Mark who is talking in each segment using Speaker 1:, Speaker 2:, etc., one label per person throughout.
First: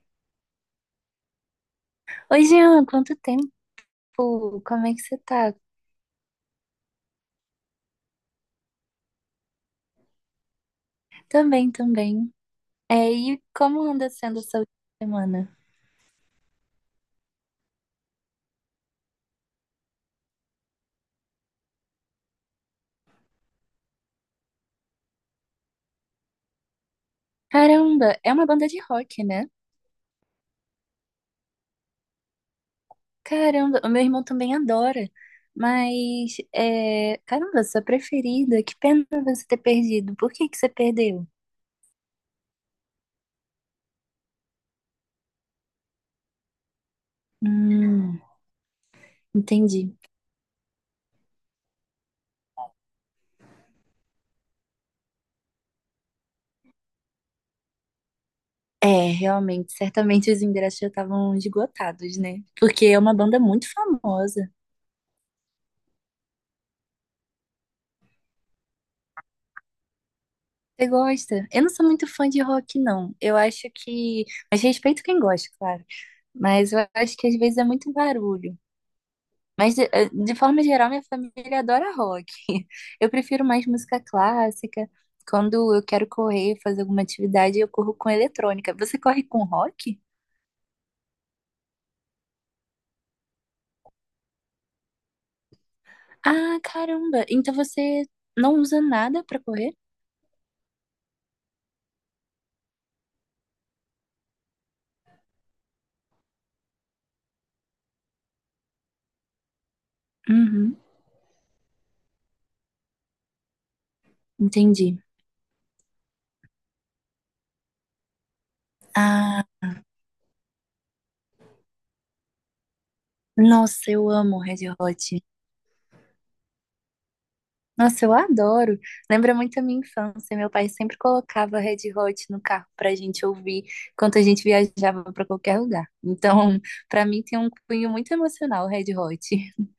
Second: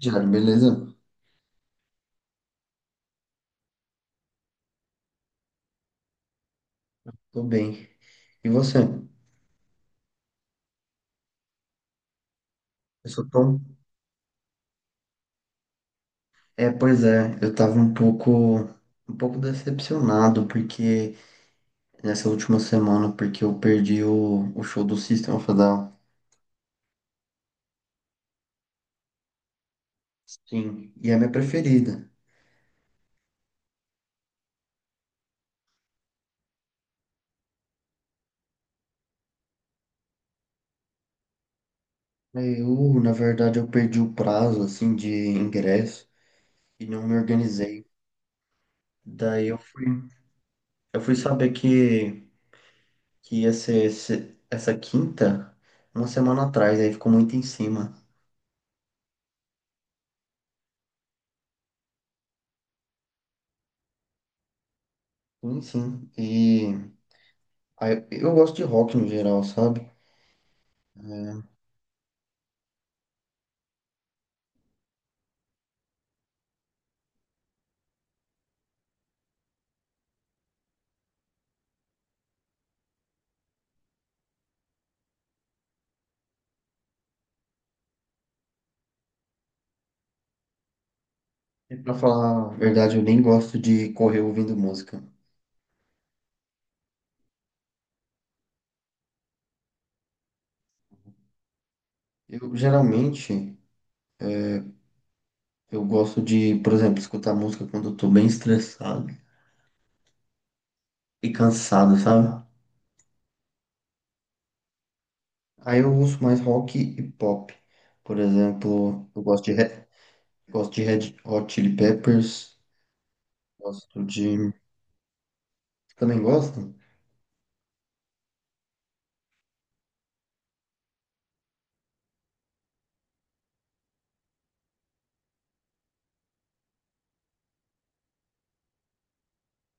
Speaker 1: Diário, beleza?
Speaker 2: Oi, Jean, quanto tempo? Como é que você tá?
Speaker 1: Tô bem. E você?
Speaker 2: Também, também.
Speaker 1: Eu
Speaker 2: É,
Speaker 1: sou
Speaker 2: e
Speaker 1: Tom.
Speaker 2: como anda sendo essa última semana?
Speaker 1: Pois é, eu tava um pouco decepcionado porque nessa última semana, porque eu perdi o show do System of a Down.
Speaker 2: Caramba, é uma banda de rock, né?
Speaker 1: Sim, e é a minha preferida.
Speaker 2: Caramba, o meu irmão também adora. Mas, caramba, sua preferida, que pena você ter perdido. Por que que você perdeu?
Speaker 1: Eu, na verdade, eu perdi o prazo, assim, de ingresso e não me organizei.
Speaker 2: Hum,
Speaker 1: Daí eu fui,
Speaker 2: entendi.
Speaker 1: eu fui saber que ia ser essa quinta, uma semana atrás, aí ficou muito em cima.
Speaker 2: É, realmente, certamente os ingressos já estavam esgotados, né? Porque é uma banda muito famosa.
Speaker 1: Sim, sim. Eu gosto de rock no geral, sabe?
Speaker 2: Você gosta? Eu não sou muito fã de rock, não. Eu acho que. Mas respeito quem gosta, claro. Mas eu acho que às vezes é muito barulho. Mas, de forma geral, minha família adora rock. Eu prefiro mais música clássica. Quando eu quero correr, fazer alguma atividade, eu corro com eletrônica. Você corre com rock?
Speaker 1: E pra falar a verdade, eu nem gosto de correr ouvindo música.
Speaker 2: Ah, caramba! Então você não usa nada pra correr?
Speaker 1: Eu geralmente eu gosto de, por exemplo, escutar música quando eu tô bem estressado
Speaker 2: Uhum,
Speaker 1: e cansado, sabe?
Speaker 2: entendi.
Speaker 1: Aí eu uso mais rock e pop. Por exemplo, eu gosto
Speaker 2: Ah,
Speaker 1: de, Re- gosto de Red Hot Chili Peppers,
Speaker 2: nossa,
Speaker 1: gosto
Speaker 2: eu amo
Speaker 1: de.
Speaker 2: Red Hot.
Speaker 1: Também gosto?
Speaker 2: Nossa, eu adoro. Lembra muito a minha infância. Meu pai sempre colocava Red Hot no carro pra gente ouvir enquanto a gente viajava pra qualquer lugar. Então, pra mim tem um cunho muito emocional, Red Hot.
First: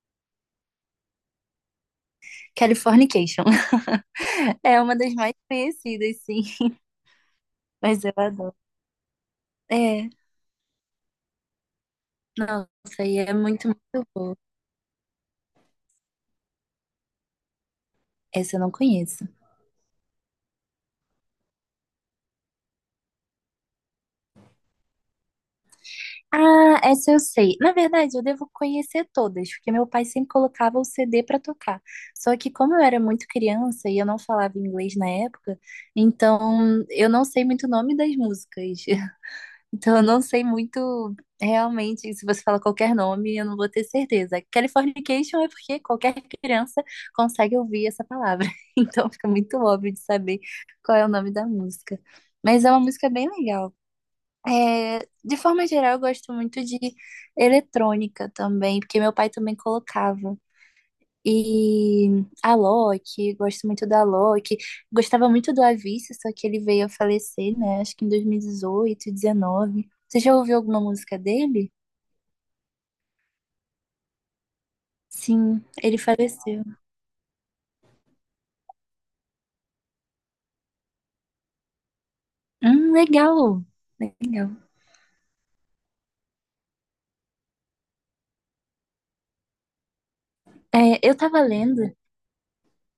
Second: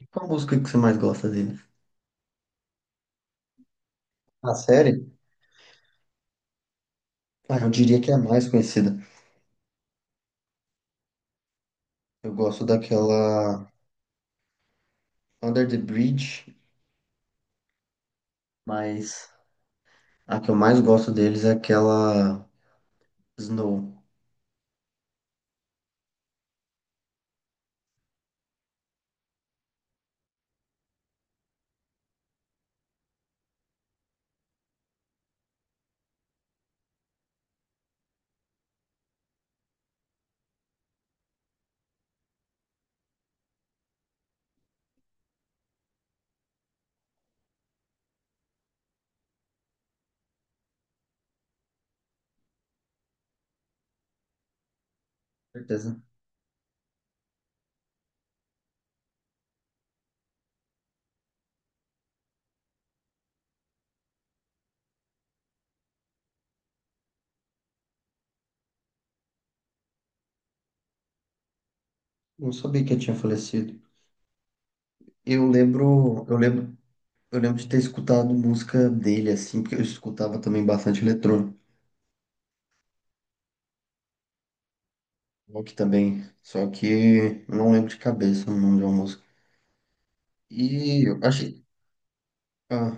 Speaker 1: E qual música que você mais gosta dele?
Speaker 2: Californication.
Speaker 1: A
Speaker 2: É uma
Speaker 1: série?
Speaker 2: das mais conhecidas, sim.
Speaker 1: Ah, eu diria
Speaker 2: Mas
Speaker 1: que
Speaker 2: eu
Speaker 1: é a mais
Speaker 2: adoro.
Speaker 1: conhecida.
Speaker 2: É,
Speaker 1: Eu gosto
Speaker 2: nossa, e é
Speaker 1: daquela
Speaker 2: muito, muito boa.
Speaker 1: Under the Bridge,
Speaker 2: Essa eu não conheço.
Speaker 1: mas a que eu mais gosto deles é aquela Snow.
Speaker 2: Ah, essa eu sei. Na verdade, eu devo conhecer todas, porque meu pai sempre colocava o CD para tocar. Só que como eu era muito criança e eu não falava inglês na época, então eu não sei muito o nome das músicas. Então eu não sei muito realmente, se você fala qualquer nome, eu não vou ter certeza. Californication é porque qualquer criança consegue ouvir essa palavra. Então fica muito óbvio de saber qual é o nome da música. Mas é uma música bem legal. É, de forma geral,
Speaker 1: Certeza.
Speaker 2: eu gosto muito de eletrônica também, porque meu pai também colocava. E a Loki, gosto muito da Loki. Gostava muito do Avicii, só que ele veio a falecer, né? Acho que em 2018, 19. Você já ouviu alguma música dele?
Speaker 1: Não sabia que ele tinha falecido. Eu
Speaker 2: Sim, ele
Speaker 1: lembro, eu
Speaker 2: faleceu.
Speaker 1: lembro, eu lembro de ter escutado música dele assim, porque eu escutava também bastante eletrônico,
Speaker 2: Legal. Legal.
Speaker 1: rock também, só que eu não lembro de cabeça o nome de uma música.
Speaker 2: É,
Speaker 1: E
Speaker 2: eu
Speaker 1: eu
Speaker 2: tava
Speaker 1: achei,
Speaker 2: lendo
Speaker 1: ah,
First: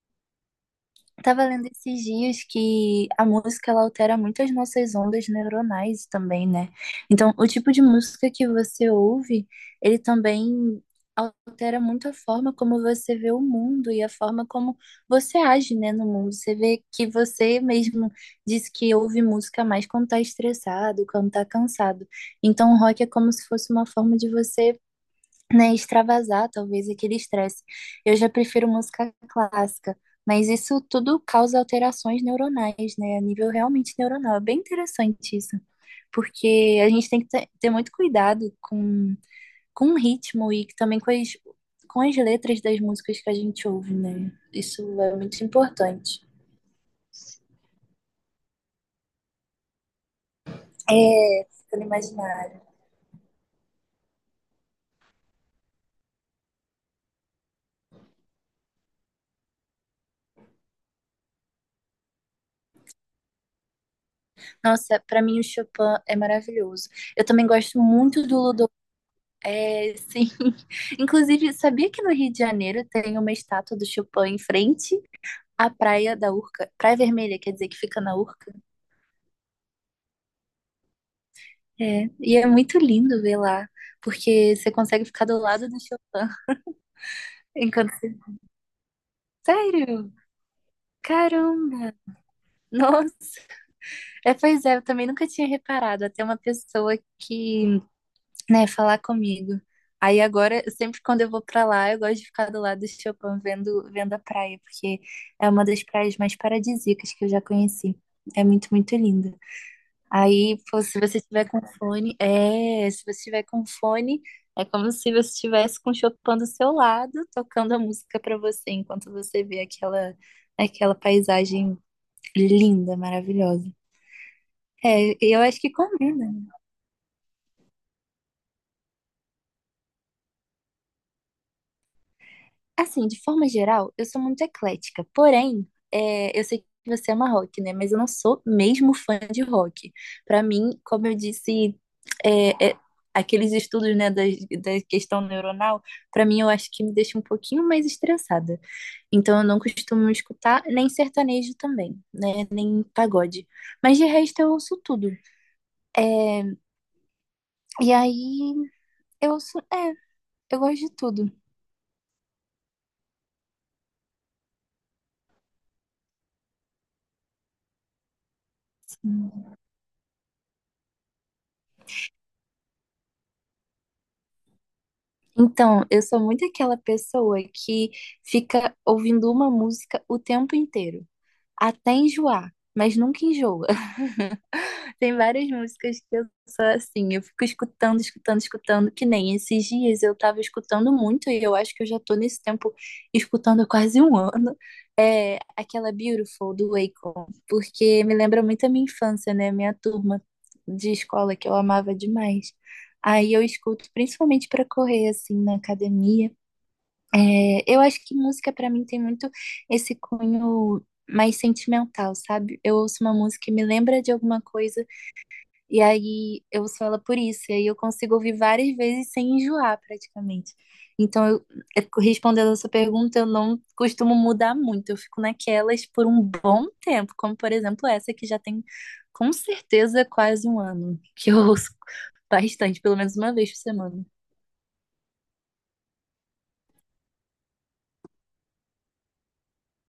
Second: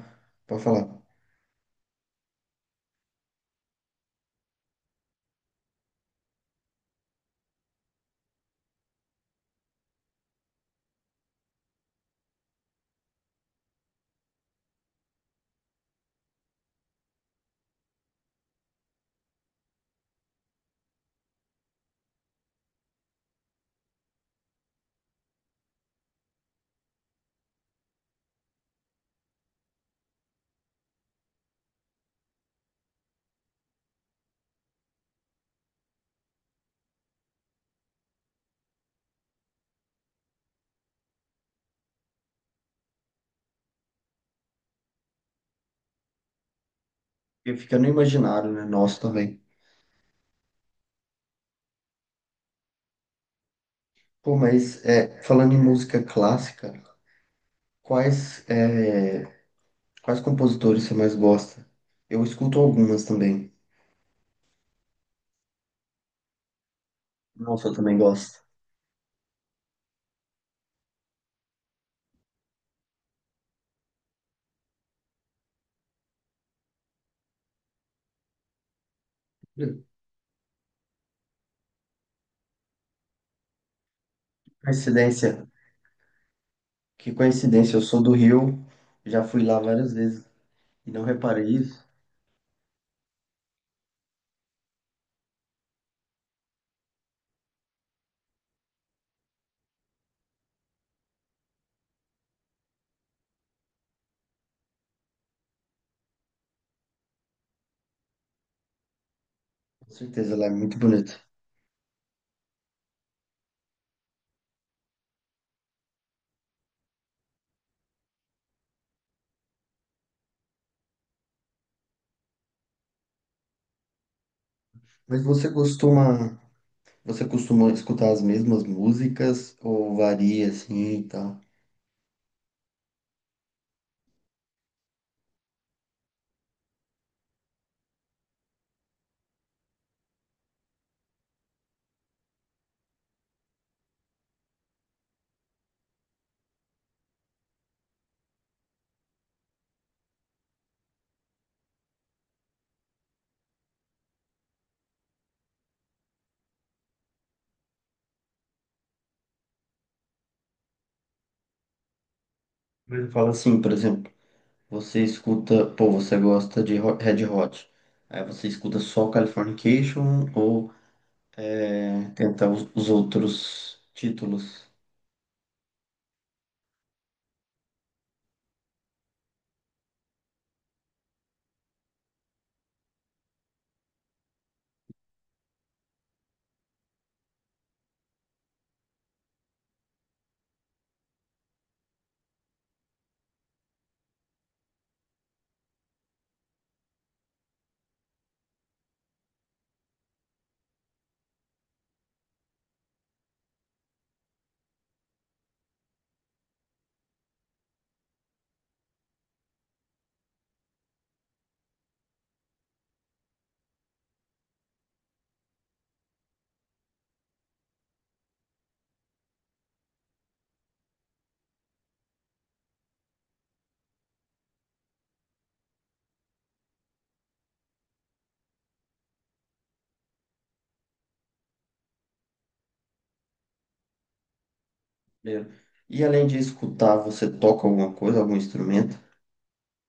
Speaker 1: pode falar.
Speaker 2: Tava lendo esses dias que a música ela altera muito as nossas ondas neuronais também, né? Então, o tipo de música que você ouve, ele também altera muito a forma como você vê o mundo e a forma como você age, né, no mundo. Você vê que você mesmo diz que ouve música mais quando tá estressado, quando tá cansado. Então, o rock é como se fosse uma forma de você né, extravasar talvez aquele estresse. Eu já prefiro música clássica, mas isso tudo causa alterações neuronais, né, a nível realmente neuronal. É bem interessante isso, porque a gente tem que ter muito cuidado com o ritmo e também com as letras das músicas que a gente ouve, né? Isso é muito importante.
Speaker 1: Eu fica no imaginário, né? Nosso também.
Speaker 2: É, ficando imaginário.
Speaker 1: Pô, mas é, falando em música clássica, quais é, quais compositores você mais gosta? Eu escuto algumas também.
Speaker 2: Nossa, para mim o Chopin é maravilhoso. Eu também
Speaker 1: Nossa, eu
Speaker 2: gosto
Speaker 1: também
Speaker 2: muito
Speaker 1: gosto.
Speaker 2: do É, sim. Inclusive, sabia que no Rio de Janeiro tem uma estátua do Chopin em frente à Praia da Urca? Praia Vermelha, quer dizer, que fica na Urca? É. E é muito lindo ver lá, porque você consegue ficar do
Speaker 1: Coincidência.
Speaker 2: lado do Chopin
Speaker 1: Que coincidência, eu
Speaker 2: enquanto
Speaker 1: sou do
Speaker 2: você...
Speaker 1: Rio, já fui lá várias
Speaker 2: Sério?
Speaker 1: vezes e não reparei isso.
Speaker 2: Caramba! Nossa! É, pois é, eu também nunca tinha reparado. Até uma pessoa que né, falar comigo. Aí agora, sempre quando eu vou pra lá, eu gosto de ficar do lado do Chopin vendo a praia, porque é uma das praias mais paradisíacas que eu já conheci. É muito, muito linda.
Speaker 1: Com certeza, lá é
Speaker 2: Aí,
Speaker 1: muito
Speaker 2: pô, se
Speaker 1: bonito.
Speaker 2: você tiver com fone, é, se você tiver com fone, é como se você estivesse com o Chopin do seu lado, tocando a música pra você, enquanto você vê aquela paisagem linda, maravilhosa. É,
Speaker 1: Mas
Speaker 2: eu
Speaker 1: você
Speaker 2: acho que combina.
Speaker 1: costuma, você costuma escutar as mesmas músicas ou varia assim e tal?
Speaker 2: Assim, de forma geral, eu sou muito eclética. Porém, eu sei que você ama rock, né? Mas eu não sou mesmo fã de rock. Pra mim, como eu disse, é, é, aqueles estudos, né, da questão neuronal, pra mim eu acho que me deixa um pouquinho mais estressada. Então eu não costumo escutar nem sertanejo também, né? Nem pagode. Mas de resto eu ouço tudo. E aí eu ouço, é, eu gosto de tudo.
Speaker 1: Mas fala assim, por exemplo, você escuta, pô, você gosta de Red Hot. Aí você escuta só Californication ou é, tenta os outros títulos?
Speaker 2: Então, eu sou muito aquela pessoa que fica ouvindo uma música o tempo inteiro até enjoar, mas nunca enjoa. Tem várias músicas que eu sou assim, eu fico escutando, escutando, escutando, que nem esses dias eu tava escutando muito, e eu acho que eu já tô nesse tempo escutando há quase um ano, é aquela Beautiful do Akon, porque me lembra muito a minha infância, né? Minha turma de escola que eu amava demais. Aí eu escuto principalmente pra correr assim na academia. É, eu acho que música pra mim tem muito esse cunho mais sentimental, sabe? Eu ouço uma música e me lembra de alguma coisa, e aí eu ouço ela por isso, e aí eu consigo ouvir várias vezes sem enjoar praticamente. Então, eu, respondendo a sua pergunta, eu não costumo mudar muito, eu fico naquelas por um bom tempo, como por exemplo essa que já tem com certeza quase um ano, que eu ouço bastante, pelo menos uma vez por semana.
Speaker 1: Primeiro. E além de escutar, você toca alguma coisa, algum instrumento?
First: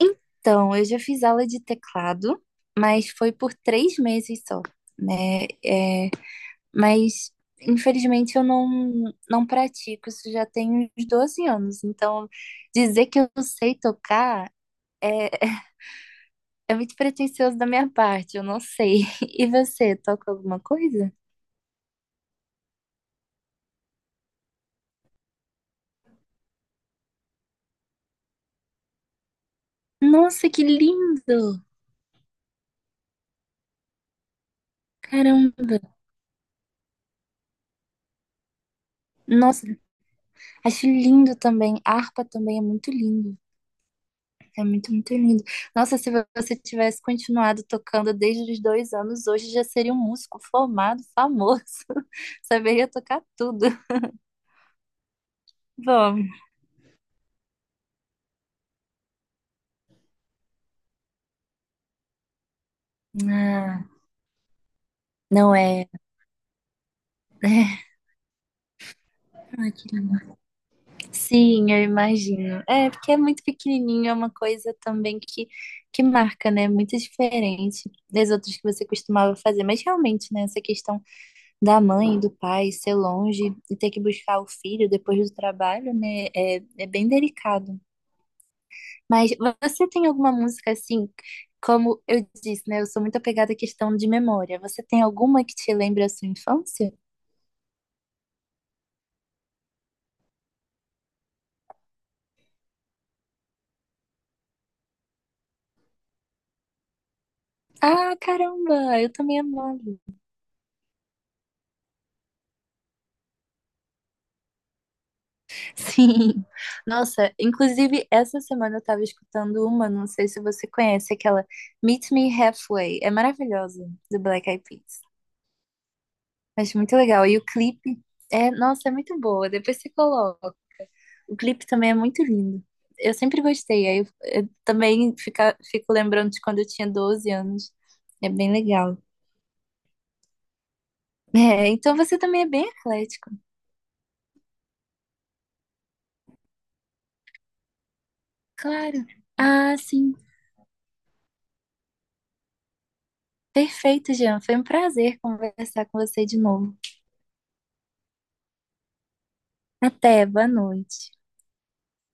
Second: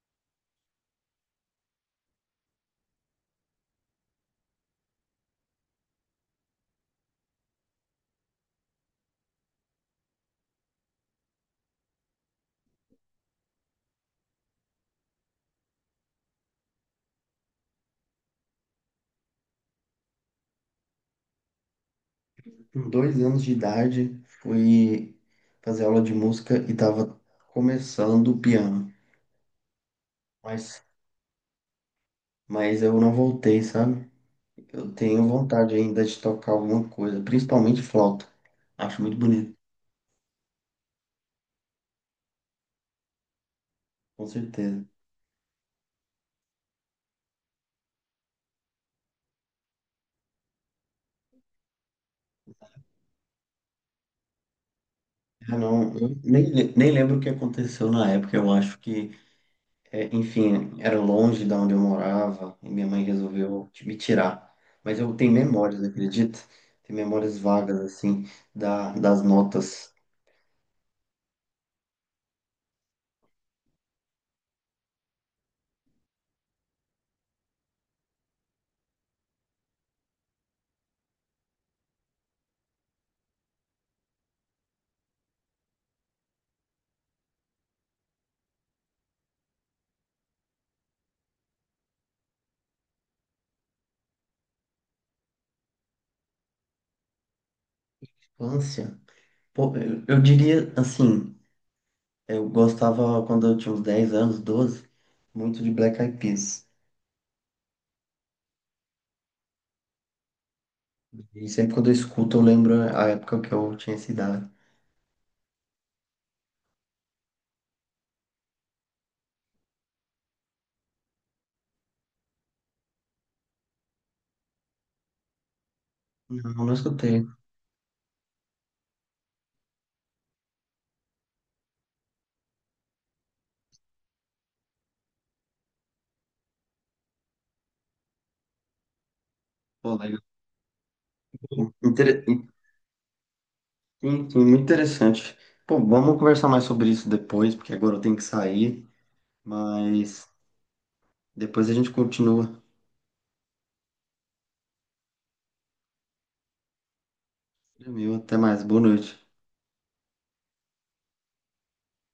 Speaker 2: Então, eu já fiz aula de teclado, mas foi por 3 meses só, né? Mas, infelizmente, eu não pratico, isso já tem uns 12 anos. Então, dizer que eu sei tocar é, é muito pretensioso da minha parte, eu não sei. E você, toca alguma coisa?
Speaker 1: Com 2 anos de idade, fui fazer aula de música e tava começando o piano,
Speaker 2: Nossa, que
Speaker 1: mas,
Speaker 2: lindo!
Speaker 1: mas eu não voltei, sabe? Eu tenho vontade
Speaker 2: Caramba!
Speaker 1: ainda de tocar alguma coisa, principalmente flauta. Acho muito bonito,
Speaker 2: Nossa, acho lindo também. Harpa também é muito lindo.
Speaker 1: com
Speaker 2: É
Speaker 1: certeza.
Speaker 2: muito, muito lindo. Nossa, se você tivesse continuado tocando desde os 2 anos, hoje já seria um músico formado, famoso. Saberia tocar tudo.
Speaker 1: Ah, não, eu
Speaker 2: Bom,
Speaker 1: nem, le- nem lembro o que aconteceu na época, eu acho que é, enfim, era longe da onde eu morava e minha mãe resolveu
Speaker 2: ah,
Speaker 1: me tirar. Mas eu tenho
Speaker 2: não
Speaker 1: memórias,
Speaker 2: é.
Speaker 1: acredita? Tenho memórias vagas,
Speaker 2: É.
Speaker 1: assim, das
Speaker 2: Ai, que
Speaker 1: notas.
Speaker 2: lindo. Sim, eu imagino. É, porque é muito pequenininho, é uma coisa também que marca, né? Muito diferente das outras que você costumava fazer. Mas realmente, né? Essa questão da mãe, e do pai, ser longe e ter que buscar o filho depois do trabalho, né? É bem delicado. Mas você tem alguma música assim, como eu disse, né? Eu sou muito apegada à questão de memória. Você tem alguma que te lembra a sua infância?
Speaker 1: Infância? Pô, eu diria, assim, eu gostava quando eu tinha uns 10 anos, 12, muito de Black Eyed Peas.
Speaker 2: Ah, caramba, eu também amava.
Speaker 1: E sempre quando eu escuto, eu lembro a época que eu tinha essa idade.
Speaker 2: Sim. Nossa, inclusive essa semana eu tava escutando uma, não sei se você conhece, aquela Meet Me Halfway. É maravilhosa, do Black Eyed Peas.
Speaker 1: Não, não
Speaker 2: Acho muito
Speaker 1: escutei.
Speaker 2: legal. E o clipe nossa, é muito boa. Depois você coloca. O clipe também é muito lindo. Eu sempre gostei. Aí eu também fico lembrando de quando eu tinha 12 anos. É bem legal.
Speaker 1: Pô, legal.
Speaker 2: É, então você
Speaker 1: Inter...
Speaker 2: também é
Speaker 1: in-
Speaker 2: bem eclético.
Speaker 1: Muito interessante. Pô, vamos conversar mais sobre isso depois, porque agora eu tenho que sair.
Speaker 2: Claro. Ah, sim.
Speaker 1: Mas depois a gente continua.
Speaker 2: Perfeito, Jean. Foi um prazer conversar com você de novo.
Speaker 1: Meu, até mais. Boa noite.
Speaker 2: Até, boa noite.